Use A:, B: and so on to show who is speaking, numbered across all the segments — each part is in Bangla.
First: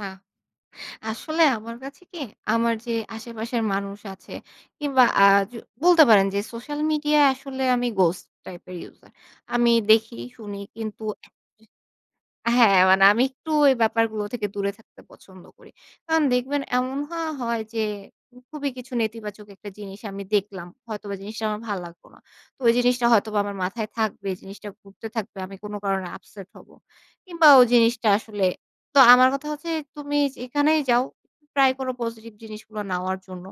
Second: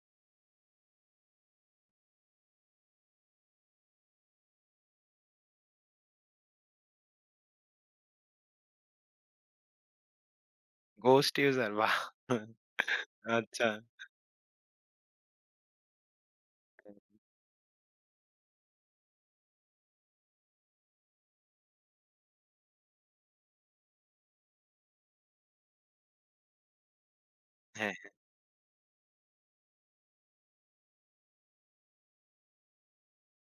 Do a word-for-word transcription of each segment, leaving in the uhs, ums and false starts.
A: না। আসলে আমার কাছে কি? আমার যে আশেপাশের মানুষ আছে, কিংবা আ যো বলতে পারেন যে, সোশ্যাল মিডিয়ায় আসলে আমি গোস্ট টাইপের ইউজার। আমি দেখি শুনি কিন্তু
B: ঘোস্ট ইউসার বাহ!
A: হ্যাঁ, মানে আমি একটু
B: আচ্ছা।
A: ওই ব্যাপারগুলো থেকে দূরে থাকতে পছন্দ করি। কারণ দেখবেন এমন হওয়া হয় যে, খুবই কিছু নেতিবাচক একটা জিনিস আমি দেখলাম। হয়তোবা জিনিসটা আমার ভাল লাগলো না। তো ওই জিনিসটা হয়তোবা আমার মাথায় থাকবে, জিনিসটা ঘুরতে থাকবে। আমি কোনো কারণে আপসেট হব। কিংবা ওই
B: হ্যাঁ,
A: জিনিসটা
B: হ্যাঁ।
A: আসলে, তো আমার কথা হচ্ছে, "তুমি যেখানেই যাও। ট্রাই করো পজিটিভ জিনিসগুলো নেওয়ার জন্য।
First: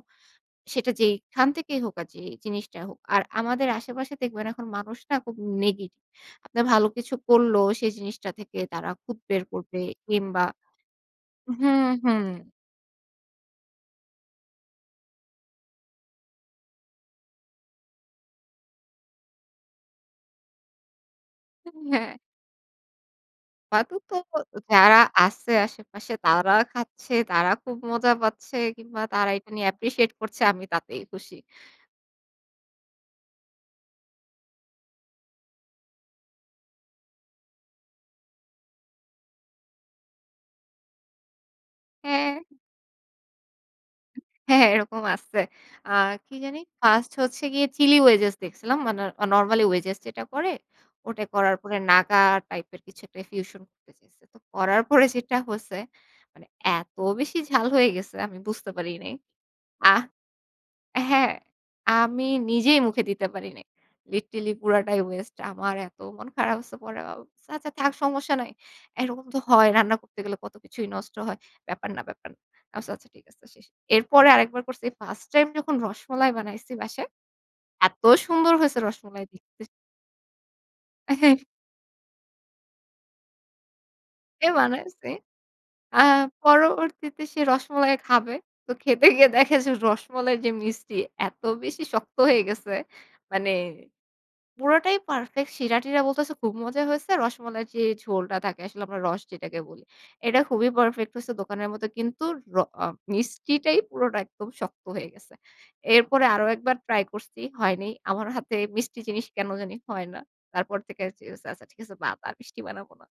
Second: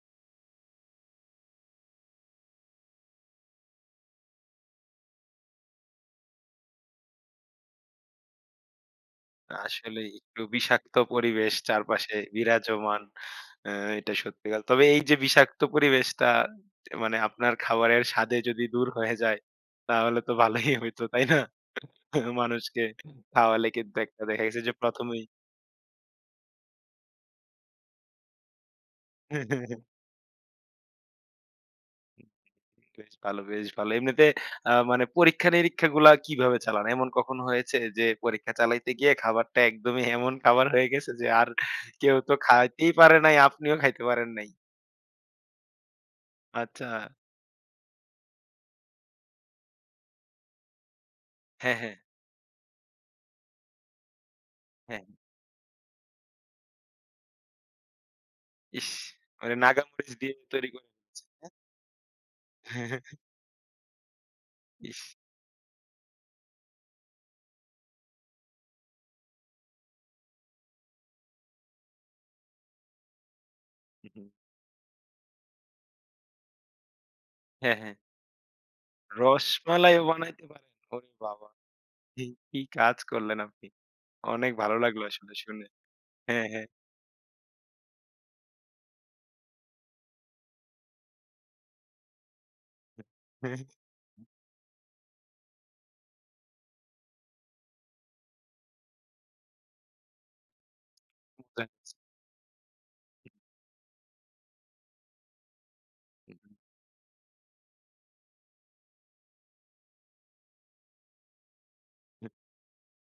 A: সেটা যেখান থেকেই হোক আর যে, জিনিসটাই হোক।" আর আমাদের আশেপাশে দেখবেন, এখন মানুষ না? খুব নেগেটিভ। আপনারা ভালো কিছু করলেও, সেই জিনিসটা থেকে তারা খুত বের করবে
B: আসলেই। একটু
A: কিংবা
B: বিষাক্ত পরিবেশ
A: হুম,
B: চারপাশে
A: হুম।
B: বিরাজমান। অ্যা এটা সত্যিকার। তবে এই যে, বিষাক্ত পরিবেশটা দে মানে, আপনার খাবারের স্বাদে যদি দূর হয়ে যায়, তাহলে তো ভালোই হইতো। তাই না?
A: হ্যাঁ।
B: মানুষকে খাওয়ালে কিন্তু
A: [unintelligible] তো
B: একটা দেখা গেছে যে,
A: যারা
B: প্রথমেই
A: আছে আশেপাশে তারা খাচ্ছে, তারা খুব মজা পাচ্ছে কিংবা তারা এটা নিয়ে অ্যাপ্রিশিয়েট করছে, আমি তাতেই খুশি।
B: বেশ ভালো, বেশ ভালো। এমনিতে আ মানে পরীক্ষা-নিরীক্ষাগুলা কিভাবে চালান? এমন কখন হয়েছে যে, পরীক্ষা চালাইতে গিয়ে খাবারটা একদমই এমন খাবার হয়ে গেছে যে, আর কেউ তো
A: হ্যাঁ।
B: খাইতেই পারে নাই, আপনিও খাইতে পারেন নাই?
A: হ্যাঁ, হ্যাঁ, এরকম আছে। অ্যা কি জানি?
B: আচ্ছা।
A: First হচ্ছে গিয়ে চিলি ওয়েজেস দেখছিলাম। মানে অ নরমালি ওয়েজেস যেটা করে, ওটা করার পরে
B: হ্যাঁ, হ্যাঁ।
A: নাগা টাইপ এর কিছু একটা ফিউশন করতে চাইসে। তো করার
B: হ্যাঁ।
A: পরে যেটা হচ্ছে মানে, এত বেশি ঝাল হয়ে গেছে, আমি বুঝতে
B: ইস!
A: পারি নাই।
B: মানে নাগা
A: আ
B: মরিচ দিয়ে তৈরি করেছেন,
A: হ্যাঁ,
B: না?
A: আমি নিজেই মুখে দিতে পারি নাই। লিটারেলি পুরাটাই
B: ইস!
A: ওয়েস্ট। আমার এত মন খারাপ হচ্ছে। পরে ভাব "আচ্ছা থাক সমস্যা নাই। এরকম তো হয়, রান্না করতে গেলে কত কিছুই নষ্ট হয়। ব্যাপার না, ব্যাপার না" আমি বলছি, "আচ্ছা ঠিক আছে শেষ।"
B: হু,
A: এরপরে
B: হুম।
A: আরেকবার করছি, First টাইম যখন রসমালাই বানাইছি বাসায়,
B: হ্যাঁ, হ্যাঁ।
A: এত সুন্দর হয়েছে রসমাল দেখতে
B: রসমালাইও বানাইতে পারেন? ওরে
A: অ্যা হ্যাঁ।
B: বাবা! কি কাজ করলেন আপনি?
A: এ
B: অনেক ভালো লাগলো
A: বানাইছি।
B: আসলে শুনে।
A: আ
B: হ্যাঁ, হ্যাঁ।
A: পরবর্তীতে সে রসমালাই খাবে। তো খেতে গিয়ে দেখে যে, রসমালাইর যে, মিষ্টি, এত বেশি শক্ত হয়ে গেছে।
B: হু,
A: মানে
B: হুম।
A: পুরোটাই পারফেক্ট, সিরা-টিরা বলতেছে খুব মজা হয়েছে। রসমালাইর যে, ঝোলটা থাকে, আসলে আমরা রস যেটাকে বলি। এটা খুবই পারফেক্ট হইছে,
B: যাক।
A: দোকানের মতো। কিন্তু র আ মিষ্টিটাই পুরোটা একদম শক্ত হয়ে গেছে। এরপরে আরো একবার ট্রাই করছি, হয়নাই। আমার হাতে মিষ্টি জিনিস কেন জানি হয় না। তারপর থেকে "ঠিক আসে, আচ্ছা ঠিক আছে বাদ।
B: হুম।
A: আর মিষ্টি বানাবো না।"